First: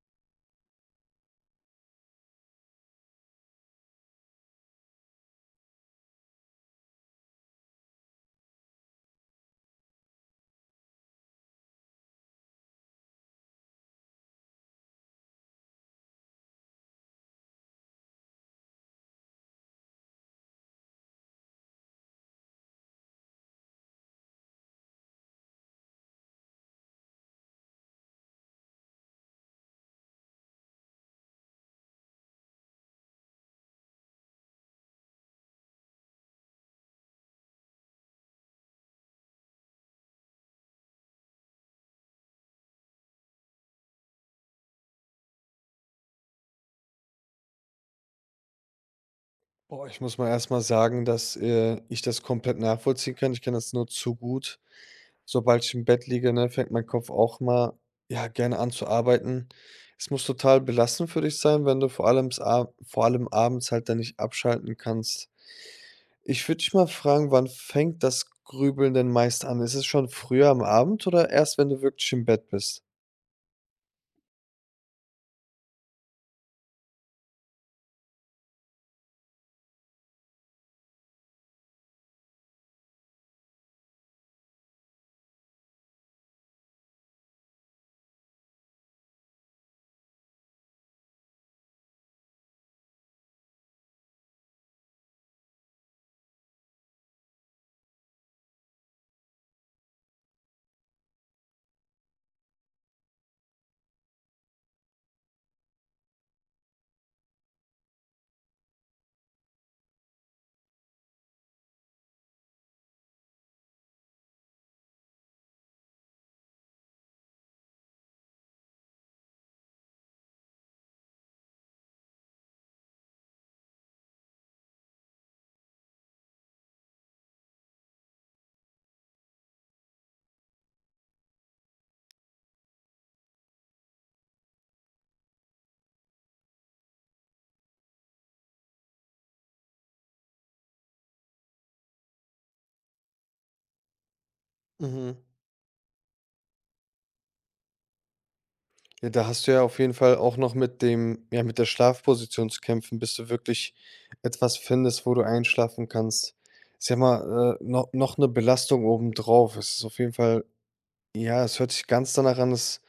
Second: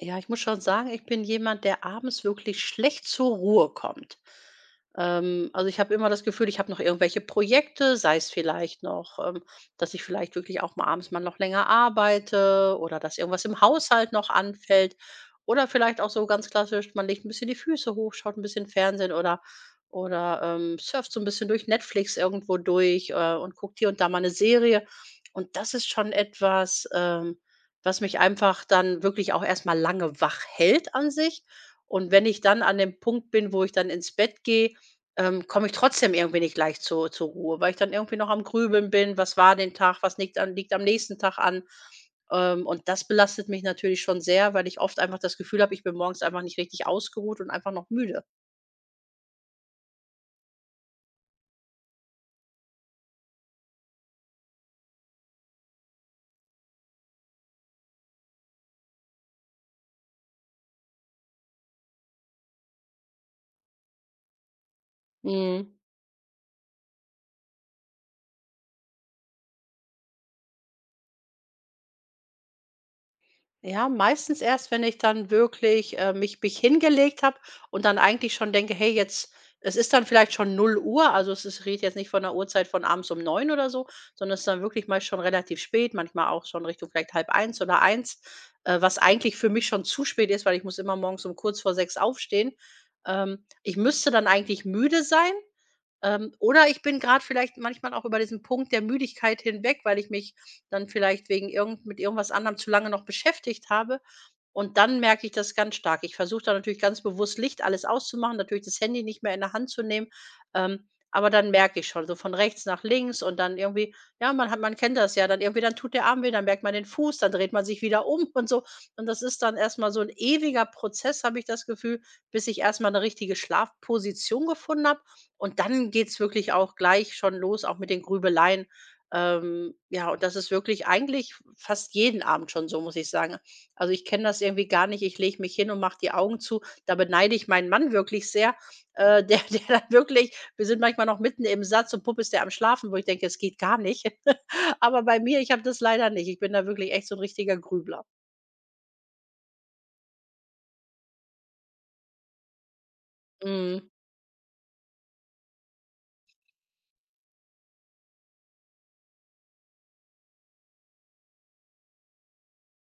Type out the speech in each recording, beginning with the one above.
Ja, ich muss schon sagen, ich bin jemand, der abends wirklich schlecht zur Ruhe kommt. Also ich habe immer das Gefühl, ich habe noch irgendwelche Projekte, sei es vielleicht, dass ich vielleicht wirklich auch mal abends mal noch länger arbeite oder dass irgendwas im Haushalt noch anfällt. Oder vielleicht auch so ganz klassisch, man legt ein bisschen die Füße hoch, schaut ein bisschen Fernsehen oder surft so ein bisschen durch Netflix irgendwo durch und guckt hier und da mal eine Serie. Und das ist schon etwas, was mich einfach dann wirklich auch erstmal lange wach hält an sich. Und wenn ich dann an dem Punkt bin, wo ich dann ins Bett gehe, komme ich trotzdem irgendwie nicht leicht zu zur Ruhe, weil ich dann irgendwie noch am Grübeln bin: „Was war den Tag? Was liegt am nächsten Tag an?“ Und das belastet mich natürlich schon sehr, weil ich oft einfach das Gefühl habe, ich bin morgens einfach nicht richtig ausgeruht und einfach noch müde. Boah, ich muss mal erst mal sagen, dass, ich das komplett nachvollziehen kann. Ich kann das nur zu gut. Sobald ich im Bett liege, ne, fängt mein Kopf auch mal, ja, gerne an zu arbeiten. Es muss total belastend für dich sein, wenn du vor allem abends halt dann nicht abschalten kannst. Mhm. Ich würde dich mal fragen, wann fängt das Grübeln denn meist an? Ist es schon früher am Abend oder erst, wenn du wirklich im Bett bist? Ja, meistens erst, wenn ich dann wirklich, mich hingelegt habe und dann eigentlich schon denke: „Hey, jetzt“, es ist dann vielleicht schon 0 Uhr, also es ist ich jetzt nicht von der Uhrzeit von abends um 9 oder so, sondern es ist dann wirklich mal schon relativ spät, manchmal auch schon Richtung vielleicht halb eins oder eins, was eigentlich für mich schon zu spät ist, weil ich muss immer morgens um kurz vor 6 aufstehen. Ich müsste dann eigentlich müde sein, oder ich bin gerade vielleicht manchmal auch über diesen Punkt der Müdigkeit hinweg, weil ich mich dann vielleicht wegen irgend mit irgendwas anderem zu lange noch beschäftigt habe. Und dann merke ich das ganz stark. Ich versuche dann natürlich ganz bewusst Licht alles auszumachen, natürlich das Handy nicht mehr in der Hand zu nehmen. Aber dann merke ich schon, so von rechts nach links und dann irgendwie, ja, man hat, man kennt das ja, dann irgendwie, dann tut der Arm weh, dann merkt man den Fuß, dann dreht man sich wieder um und so. Und das ist dann erstmal so ein ewiger Prozess, habe ich das Gefühl, bis ich erstmal eine richtige Schlafposition gefunden habe und dann geht's wirklich auch gleich schon los, auch mit den Grübeleien. Ja, und das ist wirklich eigentlich fast jeden Abend schon so, muss ich sagen. Also, ich kenne das irgendwie gar nicht. Ich lege mich hin und mache die Augen zu. Da beneide ich meinen Mann wirklich sehr, der der dann wirklich, wir sind manchmal noch mitten im Satz und pupp ist der am Schlafen, wo ich denke: „Es geht gar nicht.“ Aber bei Mhm. mir, ich habe das leider nicht. Ich bin da wirklich echt so ein richtiger Grübler. Ja, da hast du ja auf jeden Fall auch noch mit dem ja, mit der Schlafposition zu kämpfen, bis du wirklich Mhm. etwas findest, wo du einschlafen kannst. Ist ja mal, no noch eine Belastung obendrauf. Es ist auf jeden Fall ja, es hört sich ganz danach an, dass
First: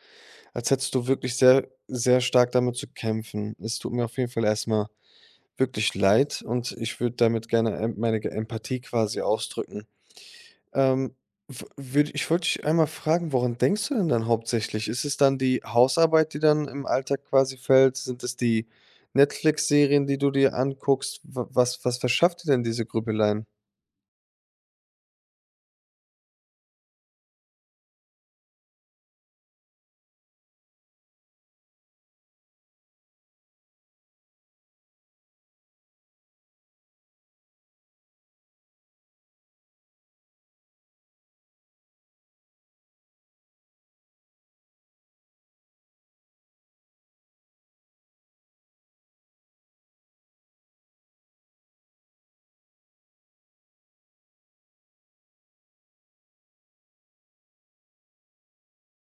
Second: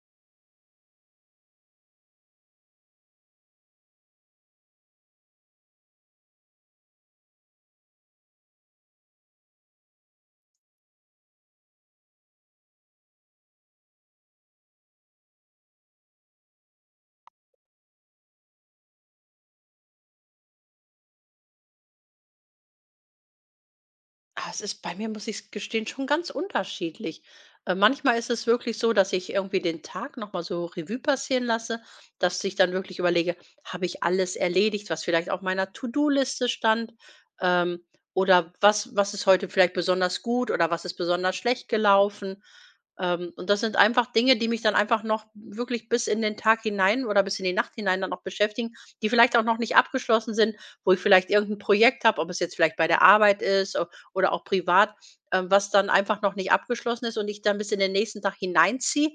als hättest du wirklich sehr sehr stark damit zu kämpfen. Es tut mir auf jeden Fall erst mal wirklich leid und ich würde damit gerne, meine Ge Empathie quasi ausdrücken. Ähm, w würde ich wollte dich einmal fragen, woran denkst du denn dann hauptsächlich? Ist es dann die Hausarbeit, die dann im Alltag quasi fällt? Sind es die Netflix-Serien, die du dir anguckst? Wa was was verschafft dir denn diese Grübeleien? Ah, es ist bei mir, muss ich gestehen, schon ganz unterschiedlich. Manchmal ist es wirklich so, dass ich irgendwie den Tag noch mal so Revue passieren lasse, dass ich dann wirklich überlege: „Habe ich alles erledigt, was vielleicht auf meiner To-do-Liste stand?“ Ähm, oder was ist heute vielleicht besonders gut oder was ist besonders schlecht gelaufen? Und das sind einfach Dinge, die mich dann einfach noch wirklich bis in den Tag hinein oder bis in die Nacht hinein dann noch beschäftigen, die vielleicht auch noch nicht abgeschlossen sind, wo ich vielleicht irgendein Projekt habe, ob es jetzt vielleicht bei der Arbeit ist oder auch privat, was dann einfach noch nicht abgeschlossen ist und ich dann bis in den nächsten Tag hineinziehe.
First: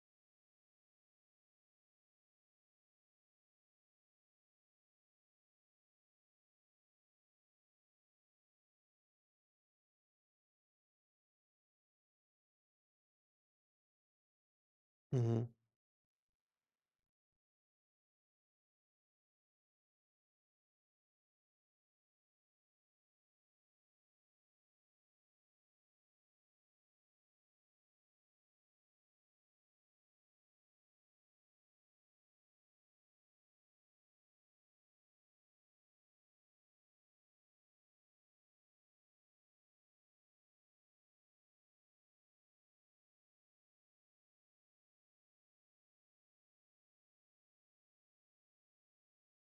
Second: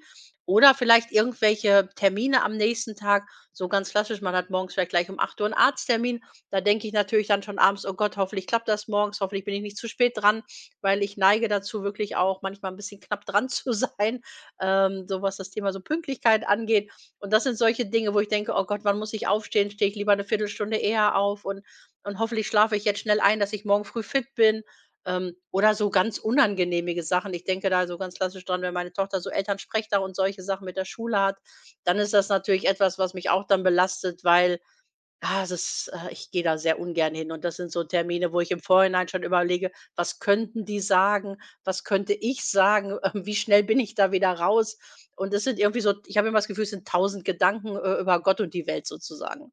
Oder vielleicht irgendwelche Termine am nächsten Tag, so ganz klassisch, man hat morgens vielleicht gleich um 8 Uhr einen Arzttermin. Da denke ich natürlich dann schon abends, oh Gott, hoffentlich klappt das morgens, hoffentlich bin ich nicht zu spät dran, weil ich neige dazu, wirklich auch manchmal ein bisschen knapp dran zu sein, so was Mhm. das Thema so Pünktlichkeit angeht. Und das sind solche Dinge, wo ich denke, oh Gott, wann muss ich aufstehen? Stehe ich lieber eine Viertelstunde eher auf, und hoffentlich schlafe ich jetzt schnell ein, dass ich morgen früh fit bin. Oder so ganz unangenehmige Sachen. Ich denke da so ganz klassisch dran, wenn meine Tochter so Elternsprechtag und solche Sachen mit der Schule hat, dann ist das natürlich etwas, was mich auch dann belastet, weil, ah, es ist, ich gehe da sehr ungern hin und das sind so Termine, wo ich im Vorhinein schon überlege: „Was könnten die sagen? Was könnte ich sagen? Wie schnell bin ich da wieder raus?“ Und es sind irgendwie so, ich habe immer das Gefühl, es sind tausend Gedanken, über Gott und die Welt sozusagen.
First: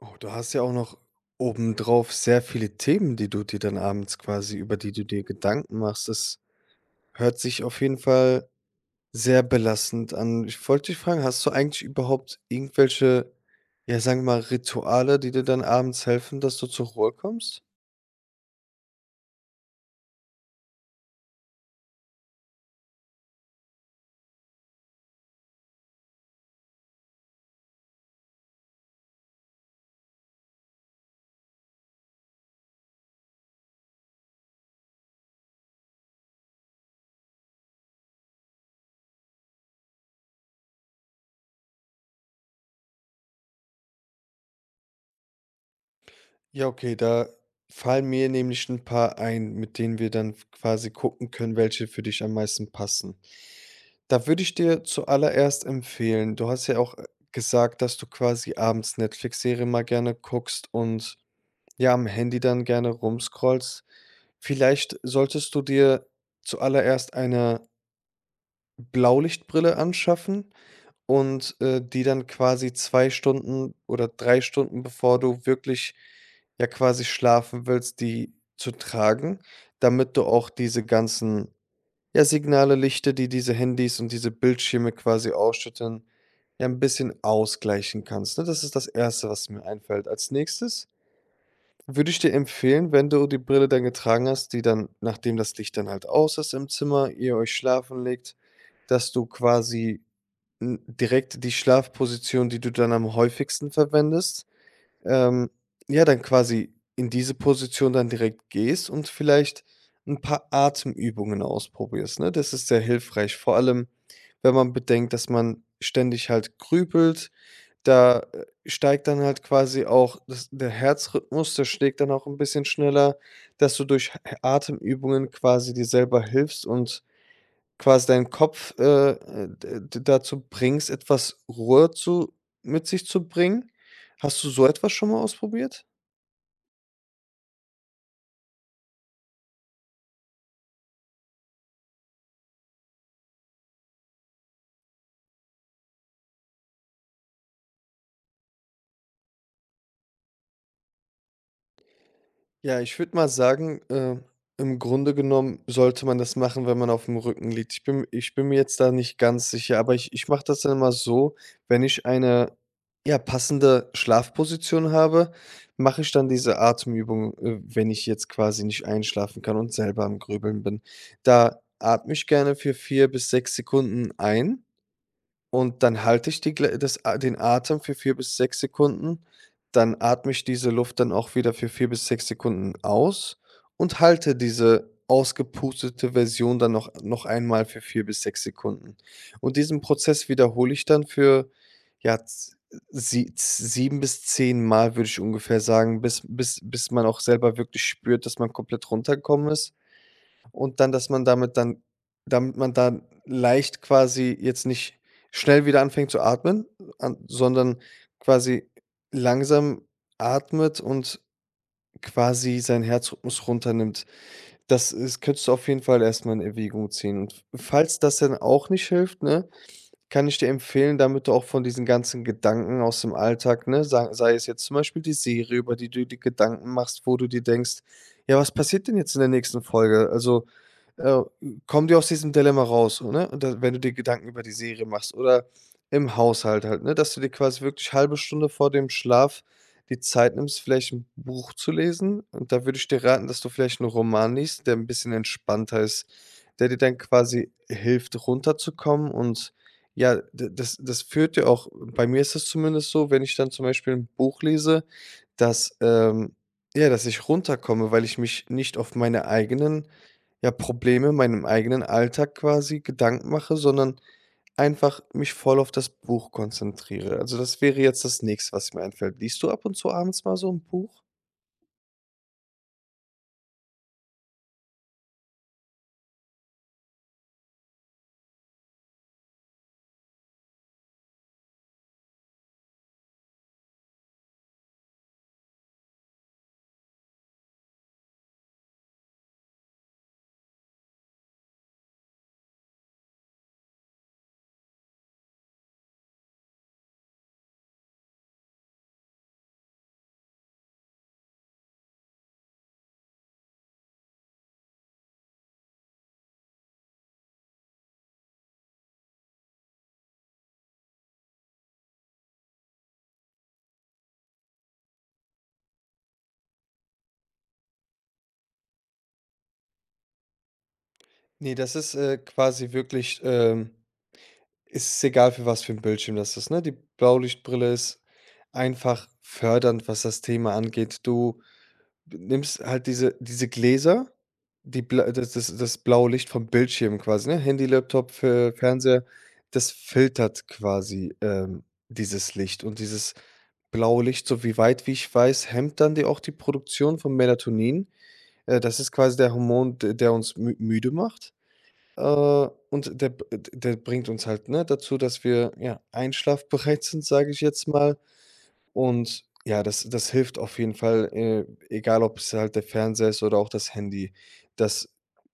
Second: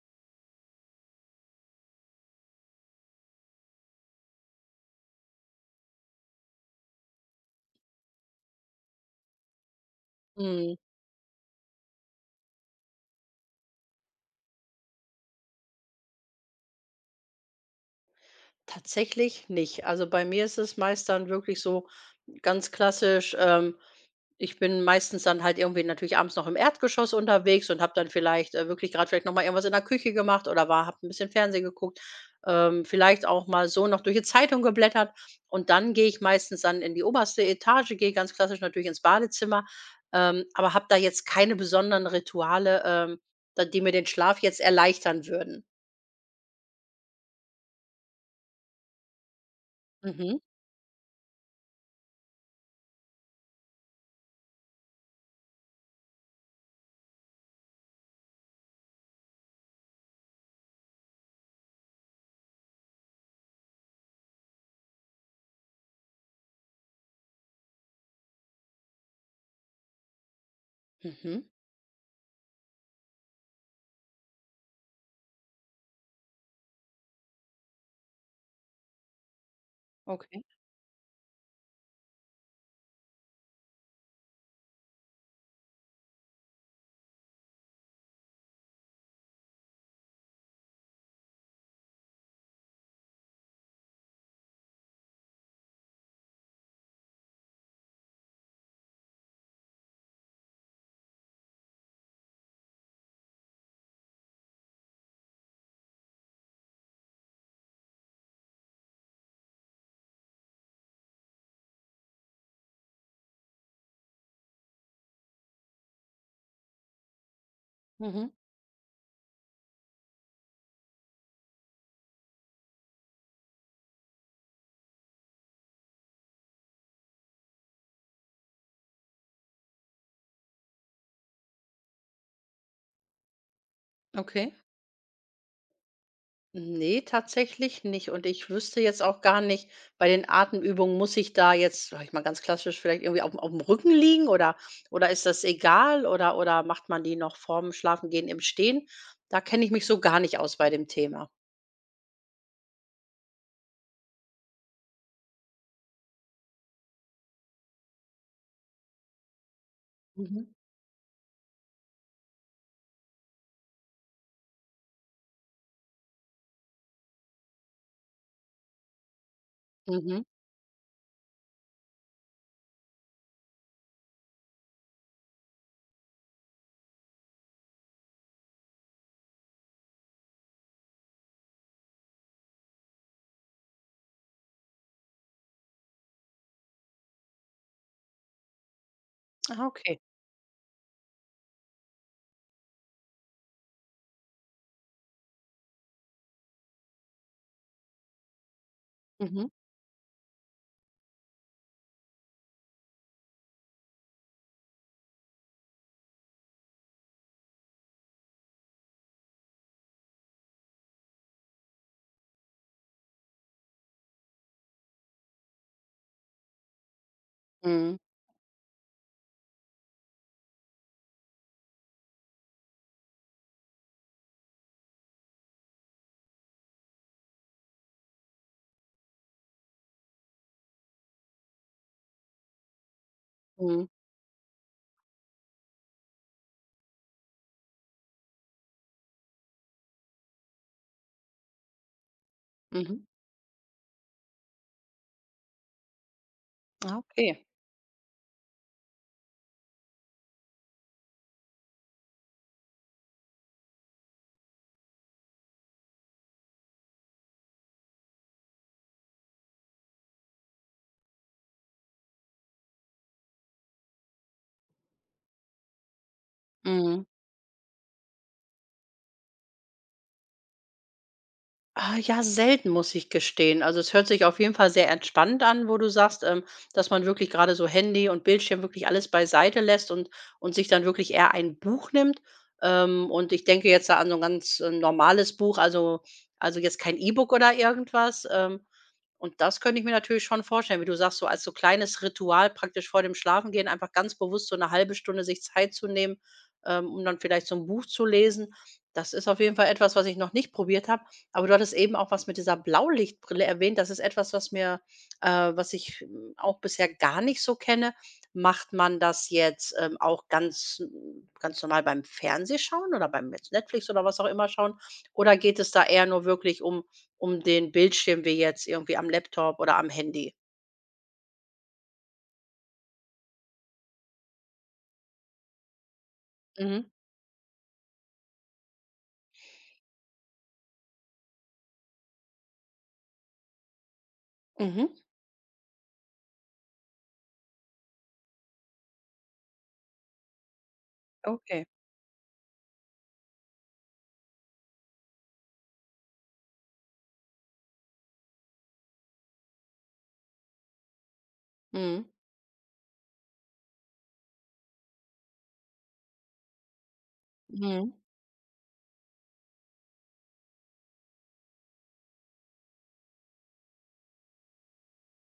Oh, du hast ja auch noch obendrauf sehr viele Themen, die du dir dann abends quasi über die du dir Gedanken machst. Das hört sich auf jeden Fall sehr belastend an. Ich Mhm. wollte dich fragen, hast du eigentlich überhaupt irgendwelche, ja, sagen wir mal, Rituale, die dir dann abends helfen, dass du zur Ruhe kommst? Tatsächlich nicht. Also bei mir ist es meist dann wirklich so ganz klassisch. Ich bin meistens dann halt irgendwie natürlich abends noch im Erdgeschoss unterwegs und habe dann vielleicht wirklich gerade vielleicht nochmal irgendwas in der Küche gemacht oder war, habe ein bisschen Fernsehen geguckt, vielleicht auch mal so noch durch die Zeitung geblättert. Und dann gehe ich meistens dann in die oberste Etage, gehe ganz klassisch natürlich ins Badezimmer, aber habe da jetzt keine besonderen Rituale, die mir den Schlaf jetzt erleichtern würden. Ja, okay, da fallen mir nämlich ein paar ein, mit denen wir dann Mhm. quasi gucken können, welche für dich am meisten passen. Da würde ich dir zuallererst empfehlen, du hast ja auch, gesagt, dass du quasi abends Netflix-Serien mal gerne guckst und, ja, am Handy dann gerne rumscrollst. Vielleicht solltest du dir zuallererst eine Blaulichtbrille anschaffen Mhm. und, die dann quasi 2 Stunden oder 3 Stunden, bevor du wirklich, ja, quasi schlafen willst, die zu tragen, damit du Okay. auch diese ganzen, ja, Signale, Lichter, die diese Handys und diese Bildschirme quasi ausschütten, ja 'n bisschen ausgleichen kannst, ne? Das ist das Erste, was mir einfällt. Als Nächstes würde ich dir empfehlen, wenn du die Brille dann getragen hast, die dann, nachdem das Licht dann halt aus ist im Zimmer, ihr euch schlafen legt, dass du quasi direkt die Schlafposition, die du dann am häufigsten verwendest, ähm, ja, dann quasi in diese Position dann direkt gehst und vielleicht ein paar Atemübungen ausprobierst, ne? Das ist sehr hilfreich, vor allem, wenn man bedenkt, dass man ständig halt grübelt. Da, Mhm. Steigt dann halt quasi auch das der Herzrhythmus, der schlägt dann auch ein bisschen schneller, dass du durch H Atemübungen quasi dir selber hilfst und quasi deinen Kopf, d d dazu bringst, etwas Ruhe zu mit sich zu bringen. Hast du Okay. so etwas schon mal ausprobiert? Nee, tatsächlich nicht. Und ich wüsste jetzt auch gar nicht, bei den Atemübungen muss ich da jetzt, sag ich mal ganz klassisch, vielleicht irgendwie auf dem Rücken liegen oder ist das egal oder macht man die noch vorm Schlafengehen im Stehen? Da kenne ich mich so gar nicht aus bei dem Thema. Ja, ich würde mal sagen, im Grunde genommen sollte man das machen, wenn man auf dem Rücken liegt. Ich bin mir jetzt da nicht ganz sicher, aber ich mache Mhm. das dann immer so, wenn ich eine, ja, passende Schlafposition habe, mache ich dann diese Atemübung, wenn ich jetzt quasi nicht einschlafen kann und selber am Mhm. Grübeln bin. Da atme ich gerne für 4 bis 6 Sekunden ein und dann halte ich die gl das a den Atem für 4 bis 6 Sekunden, dann atme ich diese Luft dann auch wieder für 4 bis 6 Sekunden aus und halte diese ausgepustete Version dann noch einmal für 4 bis 6 Sekunden. Und Ah, diesen okay. Prozess wiederhole ich dann für, ja, z sie 7 bis 10 Mal, würde ich ungefähr sagen, bis man auch selber wirklich spürt, dass man komplett runtergekommen Mhm. ist und dann, dass man damit dann damit man dann leicht quasi jetzt nicht schnell wieder anfängt zu atmen, an sondern quasi langsam atmet und quasi seinen Herzrhythmus runternimmt. Das ist könntest du auf jeden Fall erstmal in Erwägung ziehen. Und Mhm. falls das dann auch nicht hilft, ne, kann ich dir empfehlen, damit du auch von diesen ganzen Gedanken aus dem Alltag, ne, sa sei es jetzt zum Beispiel die Serie, über die du die Gedanken machst, wo du dir denkst: „Ja, was passiert denn jetzt in der nächsten Folge?" Also, äh, komm dir aus diesem Dilemma raus, so, ne? Und da, wenn du Mhm. dir Gedanken über die Serie machst oder im Haushalt halt, ne, dass du dir quasi wirklich halbe Stunde vor dem Schlaf die Zeit nimmst, vielleicht ein Buch zu lesen. Und da würde ich dir Mhm. raten, dass du vielleicht einen Roman liest, der ein bisschen entspannter ist, der dir dann Ah, okay. quasi hilft, runterzukommen. Und ja, d das das führt, ja auch bei mir ist es zumindest so, wenn ich dann zum Beispiel ein Buch lese, dass, ja, dass ich runterkomme, weil ich mich nicht auf meine eigenen, ja, Probleme, meinem eigenen Alltag quasi Gedanken mache, sondern einfach mich voll auf das Buch Mhm. konzentriere. Also, das wäre jetzt das Nächste, was mir einfällt. Liest du ab und zu abends mal so ein Buch? Ah, ja, selten, muss ich gestehen. Also, es hört sich auf jeden Fall sehr entspannt an, wo du sagst, dass man wirklich gerade so Handy und Bildschirm wirklich alles beiseite lässt und sich dann wirklich eher ein Buch nimmt. Und ich denke jetzt da an so ein ganz, normales Buch, also jetzt kein E-Book oder irgendwas. Und das könnte ich mir natürlich schon vorstellen, wie du sagst, so als so kleines Ritual praktisch vor dem Schlafengehen einfach ganz bewusst so eine halbe Stunde sich Zeit zu nehmen, um dann vielleicht so ein Buch zu lesen. Das ist auf jeden Fall etwas, was ich noch nicht probiert habe. Aber du hattest eben auch was mit dieser Blaulichtbrille erwähnt. Das ist etwas, was mir was ich auch bisher gar nicht so kenne. Macht man das jetzt, auch ganz n ganz normal beim Fernsehschauen oder beim jetzt Netflix oder was auch immer schauen? Oder geht es da eher nur wirklich um um den Bildschirm wie jetzt irgendwie am Laptop oder am Handy? Ne, das ist, quasi wirklich, ist es egal, für was für ein Bildschirm das ist, ne? Die Mhm, Blaulichtbrille ist einfach fördernd, was das Thema angeht. Du nimmst halt diese Gläser, die mhm, bla das das das blaue Licht vom Bildschirm quasi, ne? Handy, Laptop, Fe Fernseher, das filtert quasi, okay. dieses Licht und dieses blaue Licht, so wie weit wie ich weiß, hemmt dann die auch die Produktion von Melatonin. Das ist quasi der Hormon, d der uns mü müde macht. Mhm. Und der bringt uns halt, ne, dazu, dass wir, ja, einschlafbereit sind, sage ich jetzt Mhm. mal. Und ja, das hilft auf jeden Fall, egal ob es halt der Fernseher ist oder auch das Handy. Das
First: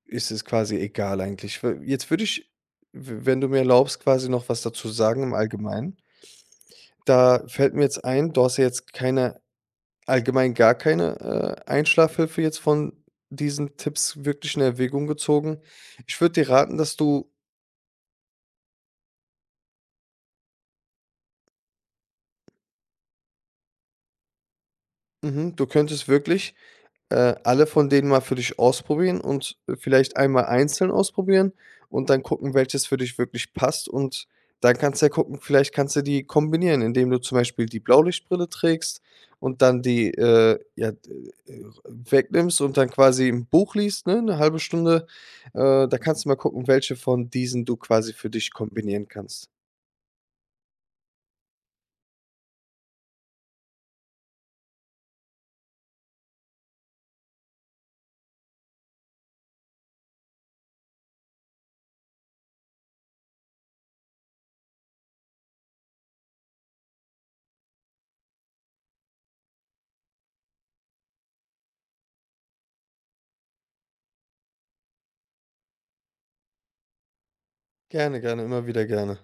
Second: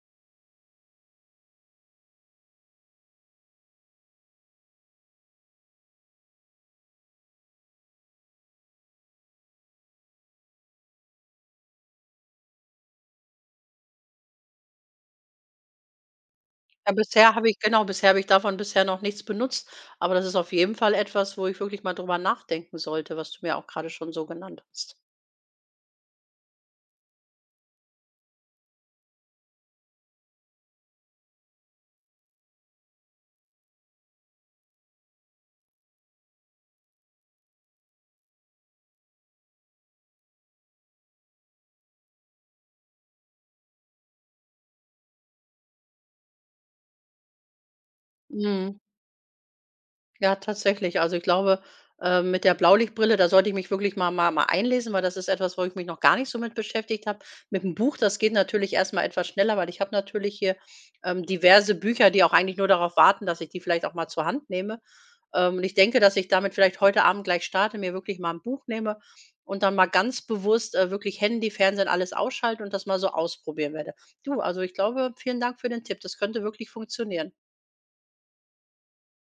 ist es quasi egal eigentlich. W Jetzt würde ich, w wenn du mir erlaubst, quasi noch was dazu sagen im Allgemeinen. Da fällt mir jetzt ein, du hast ja jetzt keine allgemein gar keine, Einschlafhilfe jetzt von diesen Tipps wirklich in Erwägung gezogen. Ich würde dir raten, Ja, dass du… bisher habe ich genau, bisher habe ich davon bisher noch nichts benutzt, aber das ist auf jeden Fall etwas, wo ich wirklich mal drüber nachdenken sollte, was du mir auch gerade schon so genannt hast. Mhm, du könntest wirklich, alle von denen mal für dich ausprobieren und vielleicht einmal einzeln ausprobieren und dann gucken, welches für dich wirklich passt. Und dann kannst du ja gucken, vielleicht kannst du die kombinieren, indem du zum Beispiel die Blaulichtbrille trägst und dann die, ja, d wegnimmst und dann quasi ein Buch liest, ne, eine halbe Stunde. Da kannst du mal gucken, welche von diesen du quasi für dich Mhm. kombinieren kannst. Ja, tatsächlich. Also, ich glaube, mit der Blaulichtbrille, da sollte ich mich wirklich mal einlesen, weil das ist etwas, wo ich mich noch gar nicht so mit beschäftigt habe. Mit dem Buch, das geht natürlich erst mal etwas schneller, weil ich habe natürlich hier, diverse Bücher, die auch eigentlich nur darauf warten, dass ich die vielleicht auch mal zur Hand nehme. Und ich denke, dass ich damit vielleicht heute Abend gleich starte, mir wirklich mal ein Buch nehme und dann mal ganz bewusst, wirklich Handy, Fernsehen, alles ausschalte und das mal so ausprobieren werde. Du, also, ich glaube, vielen Dank für den Tipp. Das könnte wirklich funktionieren. Gerne, gerne, immer wieder gerne.